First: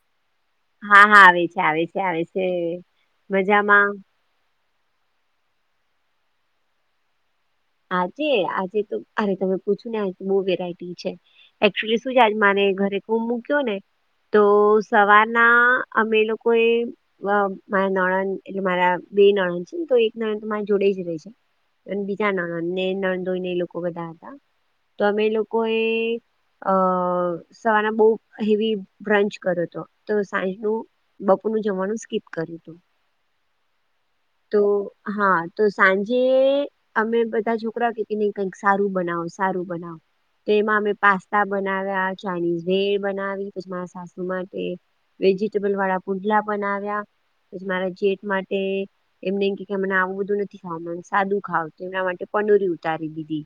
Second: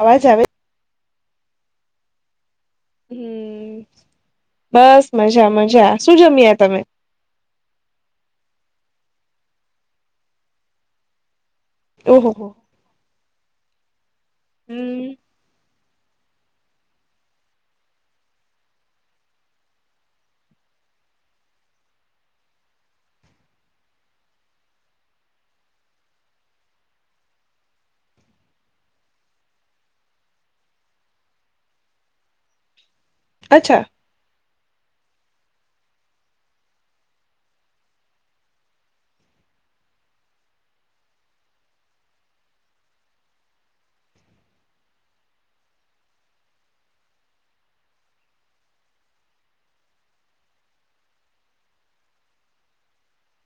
અવાજ આવે હા હા આવે છે આવે છે આવે છે, હમ મજામાં બસ મજા મજા શું જમ્યા તમે? આજે આજે તો અરે તમે પૂછો ને આ બહુ વેરાયટી છે, એકચુલી શું છે ઓહોહો મારે ઘરે કુમ મૂક્યો ને તો હમ સવારના અમે લોકોએ મારા નણદ એટલે મારા બે નણદ છે, તો એક નણદ મારી જોડે એવું છે બીજા નણંદને નણદોઈને એ લોકો બધા હતા તો અમે એ લોકોએ અ સવારના બહુ હેવી બ્રંચ કરો હતો તો સાંજનુ બપોર સ્કૂલ જવાનું સ્કીપ કર્યું હતું. અચ્છા તો હા તો સાંજે અમે બધા છોકરા કે નહી કઈક સારું બનાવુ, સારું બનાવુ, તો એમાં અમે પાસ્તા બનાવ્યા, ચાઇનીઝ ભેડ બનાવી, પછી મારા સાસુ માટે વેજિટેબલ વાળા પુડલા બનાવ્યા પછી મારા જેઠ માટે એમને કે મને આવું બધું નથી ખાવા સાદું ખાવુ એના માટે પનુરી ઉતારી દીધી.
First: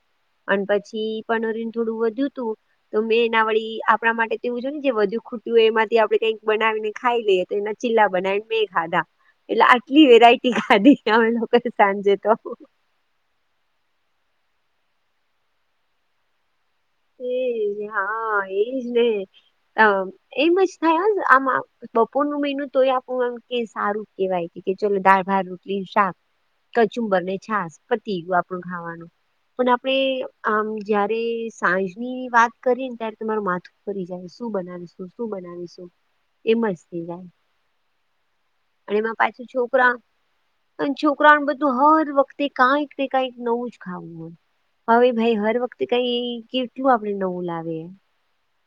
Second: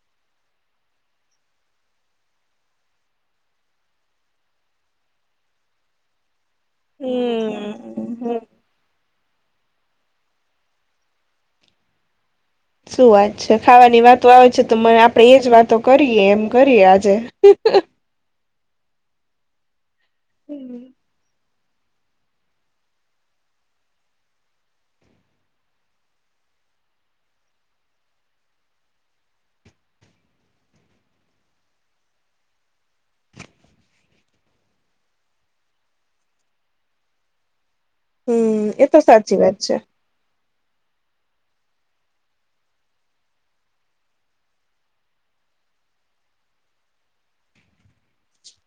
અને પછી પનોરીન થોડું વધ્યું હતું, તો મેં એના વળી આપણા માટે તોવું છે ને જે વધ્યું ખૂટ્યું એમાંથી આપણે કઈક બનાવીને ખાઈ લઈએ તો એના ચીલા હમ બનાવીને મે ખાધા એટલે આટલી વેરાયટી ખાધી અમે લોકો સાંજે તો શૂ વાત છે ખાવાની વાતો આવે છે, તો મને આપણે એ જ વાતો કરીએ એમ કરીએ આજે એજ હા એજ ને એમ જ થાય આમાં બપોરનું મેનું તોય આપું એમ કે સારું કેહેવાય, કે કે ચલો દાલ ભાત, રોટલી શાક, કચુંબરને છાસ પતિ ગયું આપણું ખાવાનું પણ આપણે આમ જયારે સાંજની વાત કરીએ ને ત્યારે તમારું માથું ફરી જાય શું બનાવીશું, શું બનાવીશું એમ જ થઇ હમ એ જાય અને તો એમાં સાચી પાછું વાત છે છોકરા અને છોકરાને બધું હર વખતે કાંઈક ને કાંઈક નવું જ ખાવું હોય હવે ભઈ હર વખતે કઈ કેટલું આપણે નવું લાવે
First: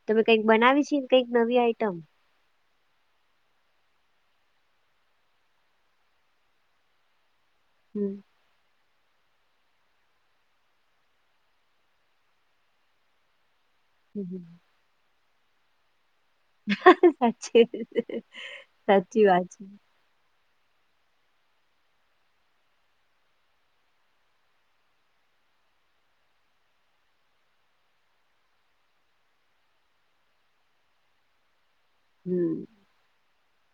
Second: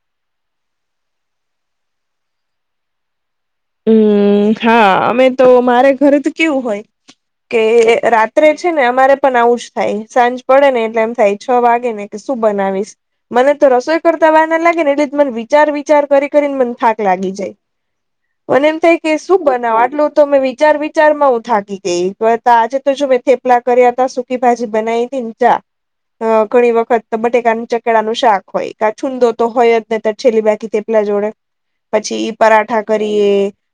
તમે કઈક બનાવી છી ને કઈક નવી આઈટમ હુ હા અમે તો મારે ઘરે તો કેવું હોય કે હમ રાત્રે છે ને તમારે પણ આવું જ થાય સાંજ પડે ને એટલે એમ થાય છ વાગે ને કે શું બનાવીશ મને તો રસોઈ હમ કરતા હમ. વાર ના લાગે ને એટલે મને વિચાર વિચાર કરી કરીને મને થાક લાગી જાય સાચી મને એમ થાય કે સાચી શું વાત છે બનાવ આટલું તો વિચાર વિચારમા હું થાકી ગઈ આજે તો જો મેં થેપલા કર્યા હતા સુકી ભાજી બનાવી હતી ચા અ ઘણી વખત બટેકા ચકેડા નુ શાક હોય કા છૂંદો તો હોય જ નહી તો છેલ્લી બાકી જોડે પછી હમ પરાઠા કરીએ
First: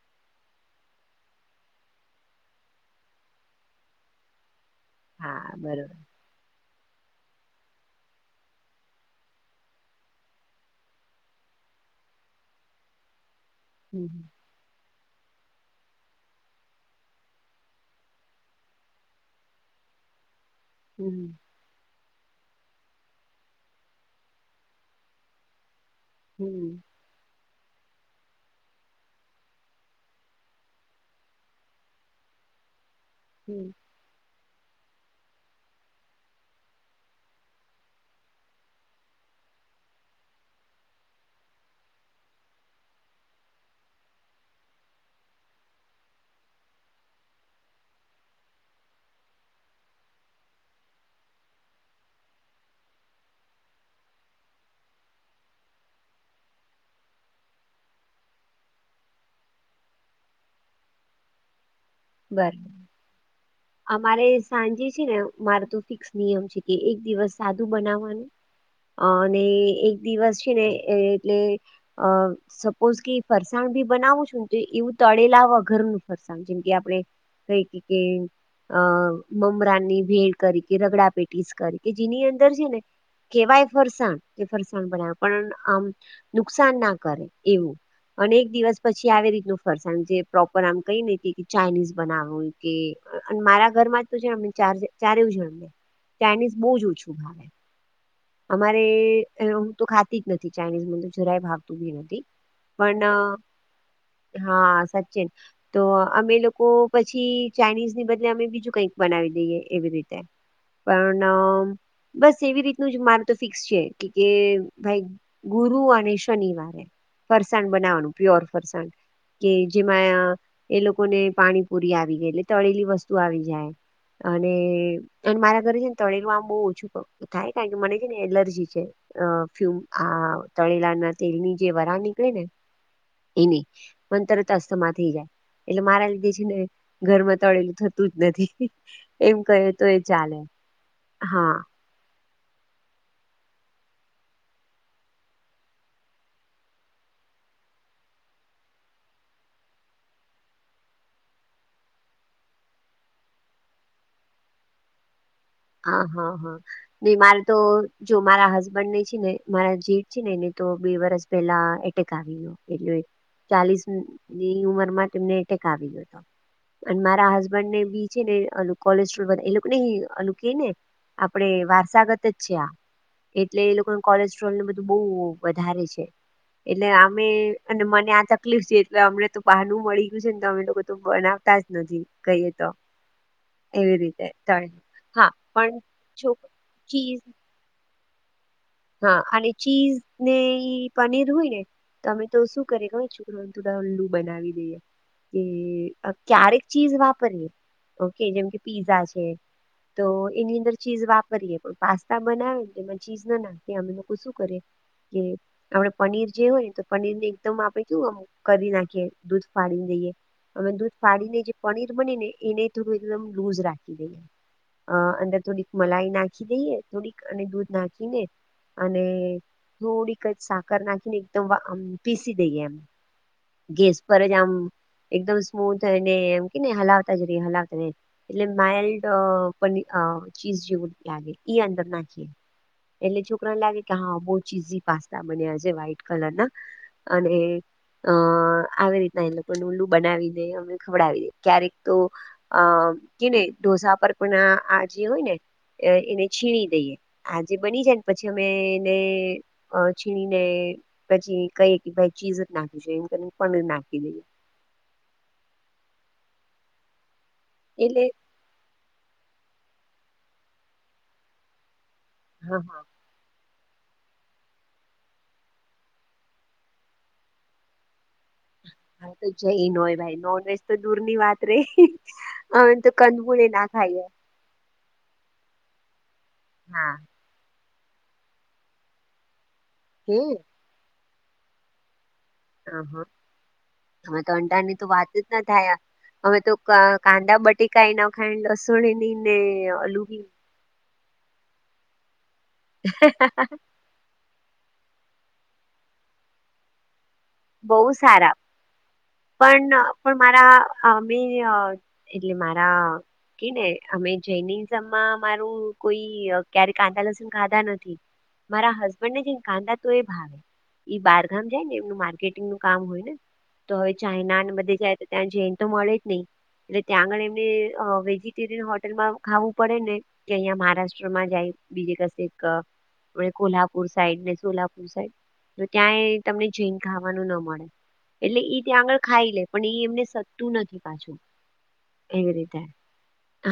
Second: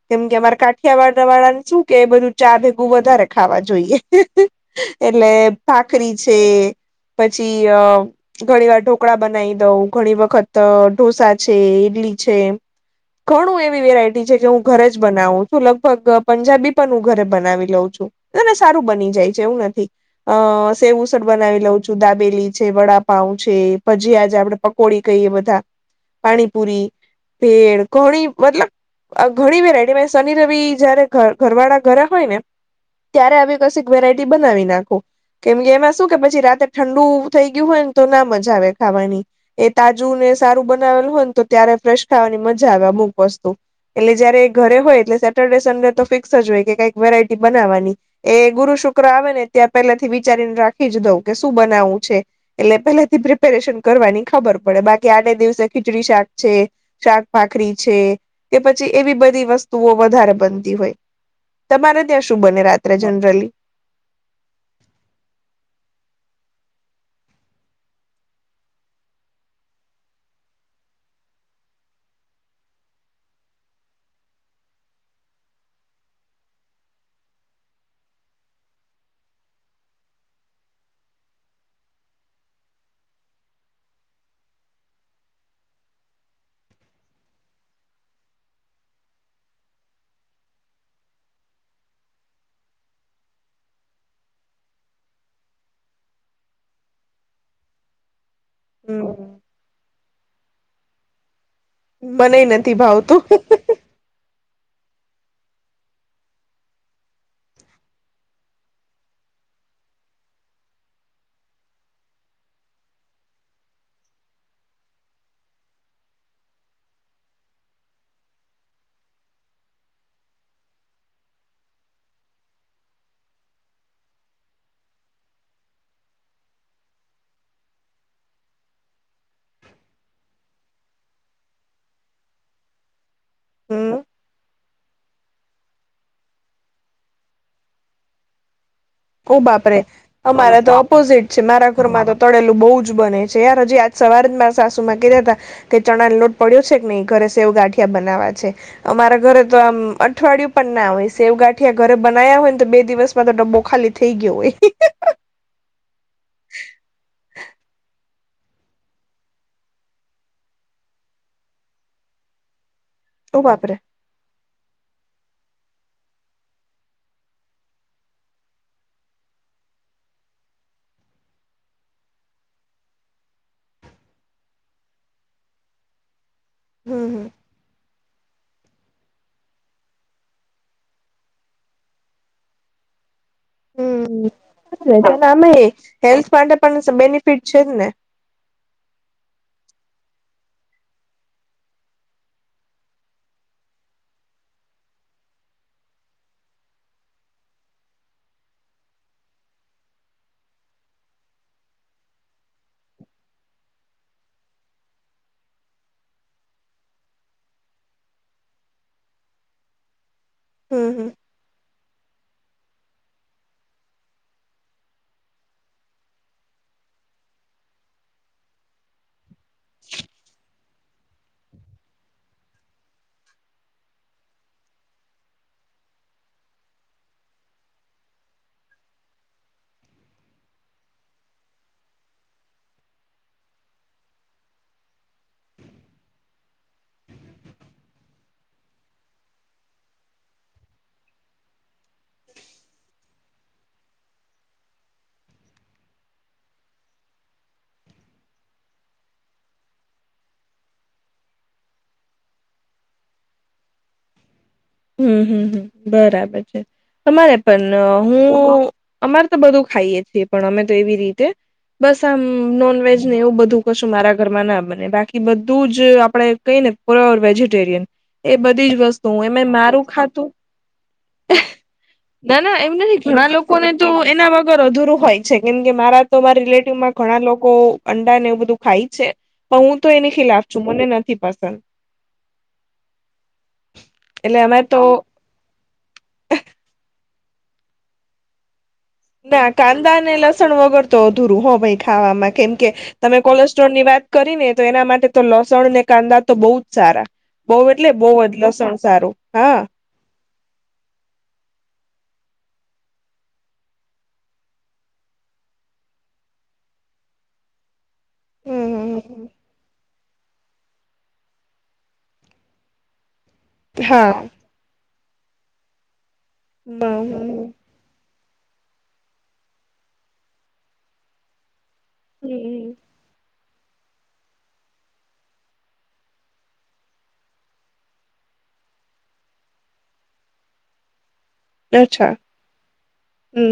કેમ કે અમારે કાઠિયા વાળા વાળા શું કે બધું ચા ભેગું વધારે ખાવા જોઈએ એટલે હા બરોબર ભખરી છે. પછી ઘણી વાર ઢોકળા બનાવી દઉં ઘણી વખત ઢોસા છે ઇડલી છે ઘણું એવી હમ વેરાયટી હ ઘરે જ બનાવું છું લગભગ પંજાબી પણ હું ઘરે બનાવી લઉં છુંને સારું બની જાય છે નથી સેવ ઉસળ હમ બનાવી લઉં છું સુદાબેલી છે વડાપાઉ છે ભજીયા જે આપડે પકોડી કહીએ બધા હમ પાણીપુરી ભેળ ઘણી બધી મતલબ ઘણી વેરાયટી શનિ રવિ જયારે ઘર વાળા ઘરે હોય ને ત્યારે આવી હમ કસીક વેરાયટી બનાવી નાખુ કેમ કે એમાં શું કે પછી રાતે ઠંડુ થઈ ગયું હોય ને તો ના મજા આવે ખાવાની એ તાજુ ને સારું બનાવેલ હોય ને તો ત્યારે ફ્રેશ ખાવાની મજા આવે અમુક વસ્તુ એટલે જયારે ઘરે હોય એટલે સેટરડે સન્ડે તો ફિક્સ જ હોય કે કઈક વેરાયટી બનાવાની એ ગુરુ શુક્ર આવે ને ત્યાં પેલાથી વિચારીને રાખી જ દઉં કે શું બનાવવું છે એટલે પેલાથી પ્રિપેરેશન કરવાની ખબર પડે બાકી આજ દિવસે ખીચડી શાક છે શાકભાખરી છે કે પછી એવી બધી વસ્તુઓ વધારે બનતી હોય તમારે ત્યાં શું બરાબર બને રાત્રે જનરલી અમારે સાંજે છેને મારે તો ફિક્સ નિયમ છે કે એક દિવસ સાદું બનાવવાનું અ અને એક દિવસ છેને એટલે અ સપોઝ કે ફરસાણ બનાવું છું ને તો એવું તો તડેલાવા ઘર ન ફરસાણ જેમ કે આપણે કઈ કે કે અ મમરાનની ભેડ કરીકે રગડા પેટીસ કરી કે જેની અંદર છેને કેવાય ફરસાણ કે ફરસાણ બનાવ્યું પણ આમ નુકસાન ના કરે એવું અને એક દિવસ પછી આવી રીત નુ ફરસાણ જે પ્રોપર આમ કઈ નઈ કે ચાઈનીઝ બનાવું કે મારા ઘરમા જ તો છે ચાર એવું છે. ચાઈનીઝ બહુ જ ઓછું ભાવે અમારે હમ હું તો ખાતી જ નથી ચાાઈનીઝ મને જરાય ભાવે મનેય નથી ભાવતું હા, સચિન તો અમે લોકો પછી, ચાઇનીઝ ની બદલે અમે બીજું કઈક બનાવી દઈએ એવી રીતે પરણામ બસ એવી રીતનું જ માર તો ફિક્સ છે કે ભાઈ ગુરુ અને શનિવારે ફરસાણ બનાવાનું, પ્યોર ફરસાણ કે જેમાં એ લોકોને પાણીપુરી આવી ગઈ, એટલે તળેલી વસ્તુ આવી જાય. અને અન મારા ઘરે છેને, તળરમાં આમ બહુ ઓછું થાય કારણ કે મને છે ને એલર્જી છે. અ ફ્યુમ આ તળેલા ના તેલની જે વરાળ નીકળે ને એની હમ પન તરત અસ્થમા થઈ, જાય. એટલે મારા લીધે છેને, ઘરમા તળેલું થતું જ નથી. હી ઓ, બાપરે અમારા તો ઓપોઝિટ છે, હા મારા ઘરમાં તો તળેલું બહુ જ બને છે, યાર હજી આજ સવારે મારા સાસુમાં કેતાતા કે ચણાન લોટ પડ્યો છે, કે નહીં ઘર વે સેવ ગાઠ બનાવવા છે, અમારા ઘરે તો આમ અઠવાડિયું પણ ના હોય, સેવગાંઠિયા ઘરે બના અયા હોયન, તો બે દિવસમાં તો ડબ્બો ખાલી થઈ ગયો હોય હિહિક. હા, હા, હા ની માર તો જો મારા હસબન્ડ ને છે ને મારા જેઠ છે ને એને તો બે વરસ પેલા એટેક આવી ગયો. એટલે ઓ બાપરે ચાલીસ ની ઉમર માં તેમને એટેક આવી ગયો. અન મારા હસબન્ડ ને બી છે ને અલું કોલેસ્ટ્રોલ વધે એ લોકો નહી અનુ કે ને આપણે વારસાગત જ છે આ. એટલે એ લોકોન કોલેસ્ટ્રોલું બધું બહુ વધારે છે. એટલે હમ આમેય અને મને આ તકલીફ છે એટલે અમને તો બાહનું મળી ગયું છે ને તો અમે લોકો બનાવતા જ નથી કહીએ તો. એવી રીતે ટાળ આમેય હેલ્થ માટે પણ બેનિફિટ છે જ ને. હા અને ચીઝ નેઈ પનીર હોય ને તમે તો શું કરીયે ખબર છોકરાઓને થોડા ઉલ્લુ બનાવી દઈએ. કે અ ક્યારેક ચીજ વાપરીએ ઓકે જેમ કે પીઝા છે તો એની અંદર ચીઝ વાપરીએે પણ પાસ્તા બનાવે એમાં ચીજ ના નાખ કે અમે લોકો શું કરીયે કે પણ પનીર જે હોય ને તો પનીર ને એકદમ આપે કેવું આમ કર દી નાખીયે દૂધ ફાડી દઈએ અને હમ દૂધ હમ ફાડીને જે પનીર બની ને એને થોડું એકદમ લુઝ રાખી દઈએ. અ અંદર થોડીક મલાઈ નાખી દઈએ થોડીક અને દૂધ નાખીને અને થોડીક જ સાકર નાખીને એકદમ આમવા આમ પીસી દઈએ એમ. ગેસ પર જ આમ એકદમ સ્મૂથ અને એમ કેને હલાવતા રહીયે જ રહી હલાવતા એટલે માઇલ્ડ પની અ ચીજ જેવું લાગે ઈ અંદર નાખીએ, એટલે છોકરાને લાગે કે હા બહુ ચીઝી પાસ્તા બન્યા છે વ્હાઈટ કલર ના અને અ આવી રીતના એ લોકોનું ઉલ્લું બનાવીને અને ખવડાવી દઈ ક્યારેક તો અ કેને ઢોસા પર પણ આ જે હોય ને એને છીણી દઈએ આજે બની જાય ને પછી અમે એને છીણીને પછી કહી કે ભાઈ ચીજ ના એમ કરીને પનીર નાખી દઈ હમ્મ હમ્મ હમ્મ બરાબર છે અમારે પન એટલે હું અમાર તો બધું ખાઈએ છીએ પણ અમે તો એવી રીતે બસ આમ હા હા નોનવેજ ને એવું બધું કુંછું મારા ઘરમાં ના બને બાકી બધું જ આપડે કઈને પ્યોર વેજીટેરિયન. બધી જ હા વસ્તુઓ તો એમ ને જઈ ન મારું હોય ભાઈ ખાતું નોનવેજ તો દૂરની વાત રે ના ના એમ અમે તો નહી ઘણા કંદમૂળ એ ના લોકોને તો ખાઈએ એના વગર અધુરું હોય છે કેમ કે મારા તો માર રિલેટિવમાં હા ઘણા લોકો અંડા ને એવું બધું ખાય છે. પણ હું તો એની હે ખિલાફ છું મને નથી પસંદ. અહ અમે તો અંટાની તો વાત જ ના થયા અમે તો કા કાંદા બટેકા ય ના ખાઈ લસ ના કાંદા અને લસણ વગર તો અધુરું હો ભાઈ ખાવામાં કેમ કે તમે કોલેસ્ટ્રોલ ની વાત કરી ને તો એના માટે તો લસણ અનેને કાંદા તો બહુ જ સારા. બઉ એટલે બઉ જ લસણ સા પન પણ મારા આમેરયા એટલે મારા કે ને અમે જઈનીઝમમાં મારું કોઈ ક્યારે કાંદા લસણ ખાધા નથી હમ મારા હમ હસબન્ડ હમ. ને જેને કાંધા તો એ ભાવે બારગામ જાય ને એમનું માર્ગ મારકેટીંગ નું કામ હોય ને તો હવે હા ચાયનાને બધે જાય તો ત્યાં જન તો મળે જ નહી. હમ એટલે ત્યાં આગળ હમ એમને વેજી હોટલમાં ખાવું પડે ને કે અહિયાં મહારાષ્ટ્રમાં જાય બીજ કસે હમ. ક કોલ્હાપુર સાઈડ ને સોલાપુર સાઈડ તો ત્યાં તમને જ ખાવાનું ન મળે એટલે ત્યાં આગળ ખાઈ લે પણ એ એમને સદતું નથી પાછું. અચ્છા એવી રીતે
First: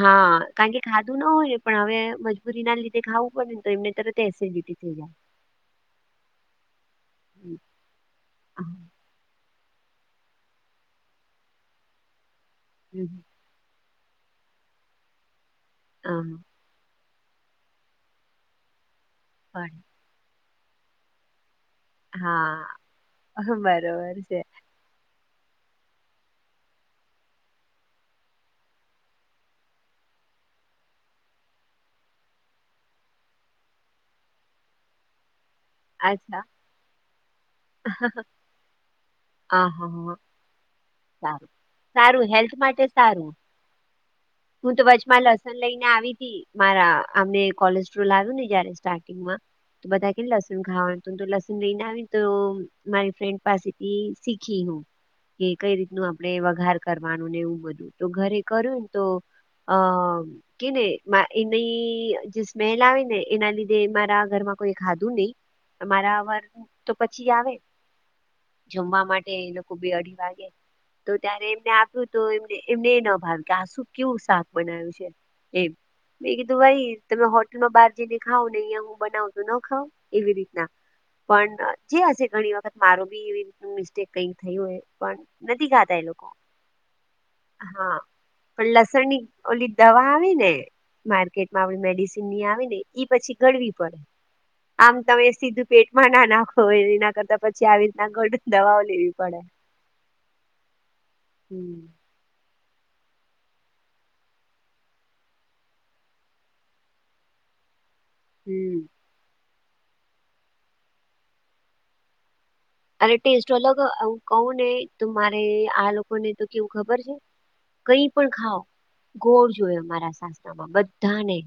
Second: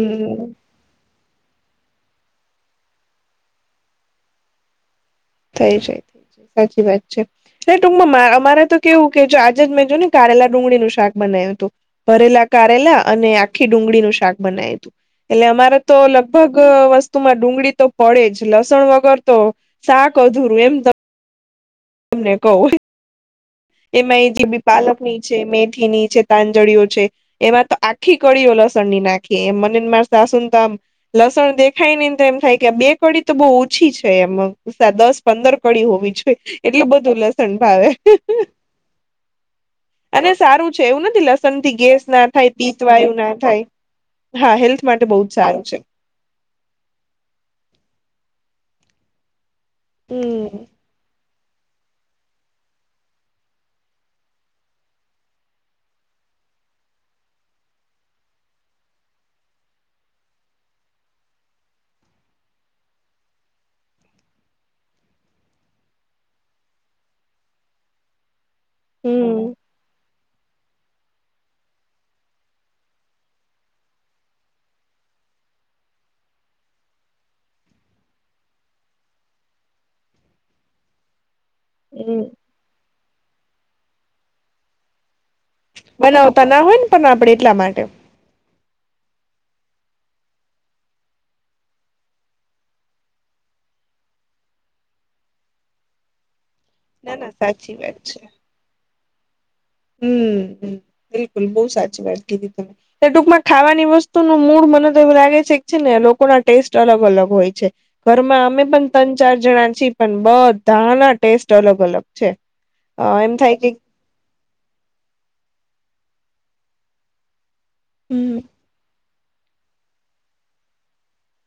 હા કારણ કે ખા બું ના હોય ને પણ હવે મજબૂરી ના લીધે ખાવું પડે ને તો એમને તરત એસિડિટી થઈ જાય. થઈ જાય જ સાચી વાત છે, હમ એ ટૂકમાં અમારે હા. તો કેવું કે મેં જો ને કારેલા ડુંગળીનું શાક બનાવ્યું હતું ભરેલા કારેલા હમ અને આખી ડુંગળીનું શાક બનાયું એટલે અમારે તો હા, લગભગ વસ્ત તુમાં ડુંગળી તો પડે જ લસણ વગર તો પણ શાક અધૂરું એમ [inaudible] તમને કહું. હા બરોબર એમાં એ છે જે બી પાલક ની મેથી ની છે તાંજળઓ છે, એમાં તો આખી કડીઓ લસણ ની નાખી એમ મને માર તો આમ લસણ દેખાય ને તો એમ થાય કે આ બે કડી તો બહુ ઓછી છે, એમ દસ પંદર પડી હોવી જોઈએ અચ્છા એટલે બધું લસણ ભાવે [inaudible] હ હા હા અને સારું એવું નથી સારું લસણ થી ગેસ ના સારું થાય હેલ્થ તીત માટે વાયુ સારું ના થાય. હા હું હેલ્થ તો માટે બહુ વચમાં જ લસન સારું છે લઈને આવી તી મારા અમને કોલેસ્ટ્રોલ આવ્યું ને જયારે સંગ બધા લસ હમ ખાવાનું લને આવી તો મારી ફ્રેન્ડ પાસેથી શીખી હું. કઈ રીતનું આપડણે વઘાર કરવાનું ને એવું બધું તો ઘરે કર્યુંને તો, અ કે ને એની જે સ્મેલ આવે ને એના લીધે મારા ઘરમાં કોઈ ખાધું નહી અમારા વર તો પછી આવે જમવા માટે હમ એ લોકો બે અઢી વાગી તો ત્યારે એમને આપ્યું તો એમ એમને એ ન ભાવ્યું કે આ શું કેવું શાક બનાવ્યું છે. એ જ મે કીધું ભાઈ તમે હોટલ ન બહાર જઈને ખાવ ને અહિયાયા હું બનાવ તો ન ખાવ એવી રીતના પણ જે હમ હશે ઘણી વખત મારો બી એવી મિસ્ટેક કઈ થય હોય પણ નથી ખાતા એ લોકો બનાવતા ના હોય ને પણ આપડે એટલા માટે હા પણ લસણ ની ઓલી દવા આવે ને માર્કેટમાં આપ મેડિસન ની આવી ને ઈ પછી ગડવી પડે આમ તમે સીધું પેટમાં ના નાખો હો એ ના કરતા પછી આવી રીતના આ ઘળ દવાઓ લેવી પડે હમ બિલકુલ બહુ હમ સાચી વાત કીધી હતી એ ટૂંકમાં ખાવાની વસ્તુ ન મૂડ મને તો એવું લાગે છે, છે ને લોકો ના ટેસ્ટ અલગ અલગ હોય છે. ઘરમાં અમે હમ પણ ત્રણ ચાર જણા છીએ પણ બધ ધાના ટેસ્ટ અલગ અલગ છે. અ એમ અરેટેસ્ટ થાય કે અલગ આવ કવું ને તો મારે આ લોકોને તો કેવું ખબર છે, કઈ પણ હમ્મ ખાવ ગોળ જોય મારા સાસનામાં બધાને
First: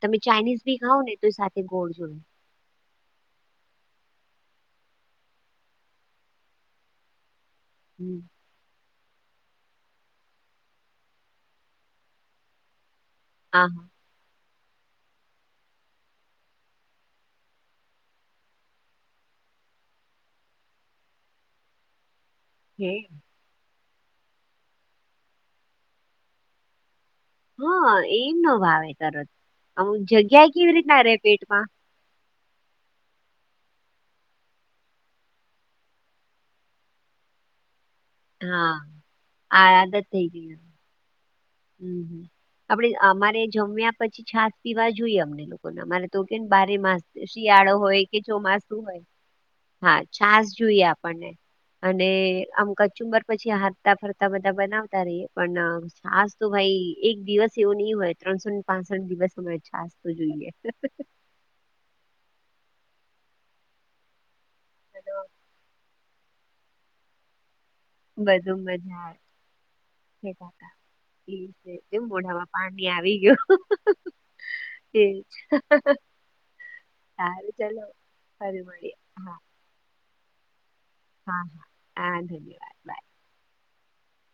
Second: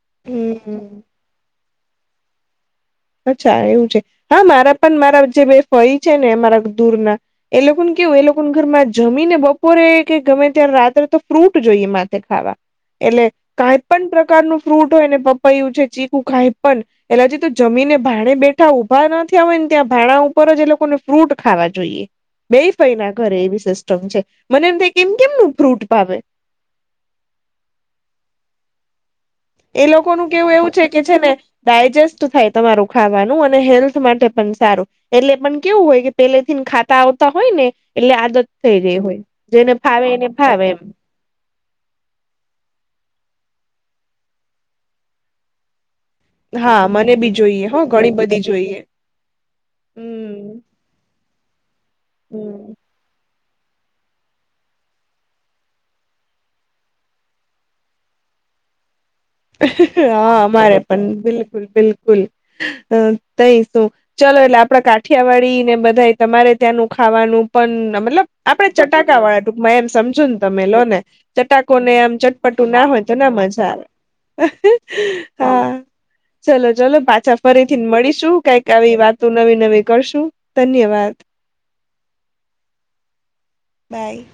તમે ચાાઈનીઝ ભી હમ્મ. ખાવ ને તો તે ગોળ જોઈએ. અચ્છા એવું છે, હા મારા પણ મારા જે બે ફરી છે ને મારા દૂર ના એ લોકોકન કેવ હમ એ લોકોકન ઘરમાં જમીને બપોરે કે ગમે ત્યારે રાત્રે તો ફ્રૂટ જોઈએ માથે ખાવા એટલે આ કઈ હા પણ પ્રકાર ન ફ્રૂટ હોયને પપૈું છે, ચીકું કઈ પણ એટલે હજી જમીને ભાણે બેઠા ઊભા નથી હોય ને ત્યાં ભાણા ઉપર જ એ લોકોને ફ્રૂટ ખાવા જોઈએ. બે હે ફાઈ ના ઘરે એવી સિસ્ટમ છે, મને એમ કેમ કેમનું ફ્રૂટ ભાવે હા, એમ ન ભાવે કર એ લોકોનું કેવું એવું છે કે છે ને પેટમાં ડાયજેસ્ટ થાય તમારું ખાવાનું અને હેલ્થ માટે પણ સારું એટલે પણ કેવું હોય કે પેલેથીન ખાતા હોય ને એટલે આદત હા થઈ રહી હોય જેને ભાવે એને ભાવે એમ હમમ આપડે અમારે જમ્યા પછી છાસ પીવા જોઈએ અમને લોકોને અમારે તો કે બારે હા માસ મને બી જોઈએ શિયાળો હ હોય ઘણી કે બધી જોઈએ ચોમાસું હોય હા છાસ હમ જોઈએ આપણને અને આમ કચુંબર પછી હરતા ફરતા બધા બનાવતા રહીએ પણ તો ભાઈ એક દિવસ એવો નહી હોય ત્રણસો ને પાંચ હા અમારે પણ બિલકુલ બિલકુલ અ તઈ શું ચાલો એટલે આપડા કાઠિયાવાડી ને બધા તમારે ત્યાંનું ખાવાનું પણ મતલબ, બધુ આપડે મજા ચટાકા આવે વાળા ટૂંકમાં એમ સમજો છે ને તમે કાકા લો ને ચટાકો પ્લીઝ ને કેમ આમ મોઢામાં ચટપટ ના હોય, તો ના મજા આવે એ છે. ચલો ચલો પાછા ફરીથી, મળીશું ફરી કઈક મળીએ આવી વાતો હા નવી નવી કરશું ધન્યવાદ હા, હા તમે ધન્યવાદ બાય બાય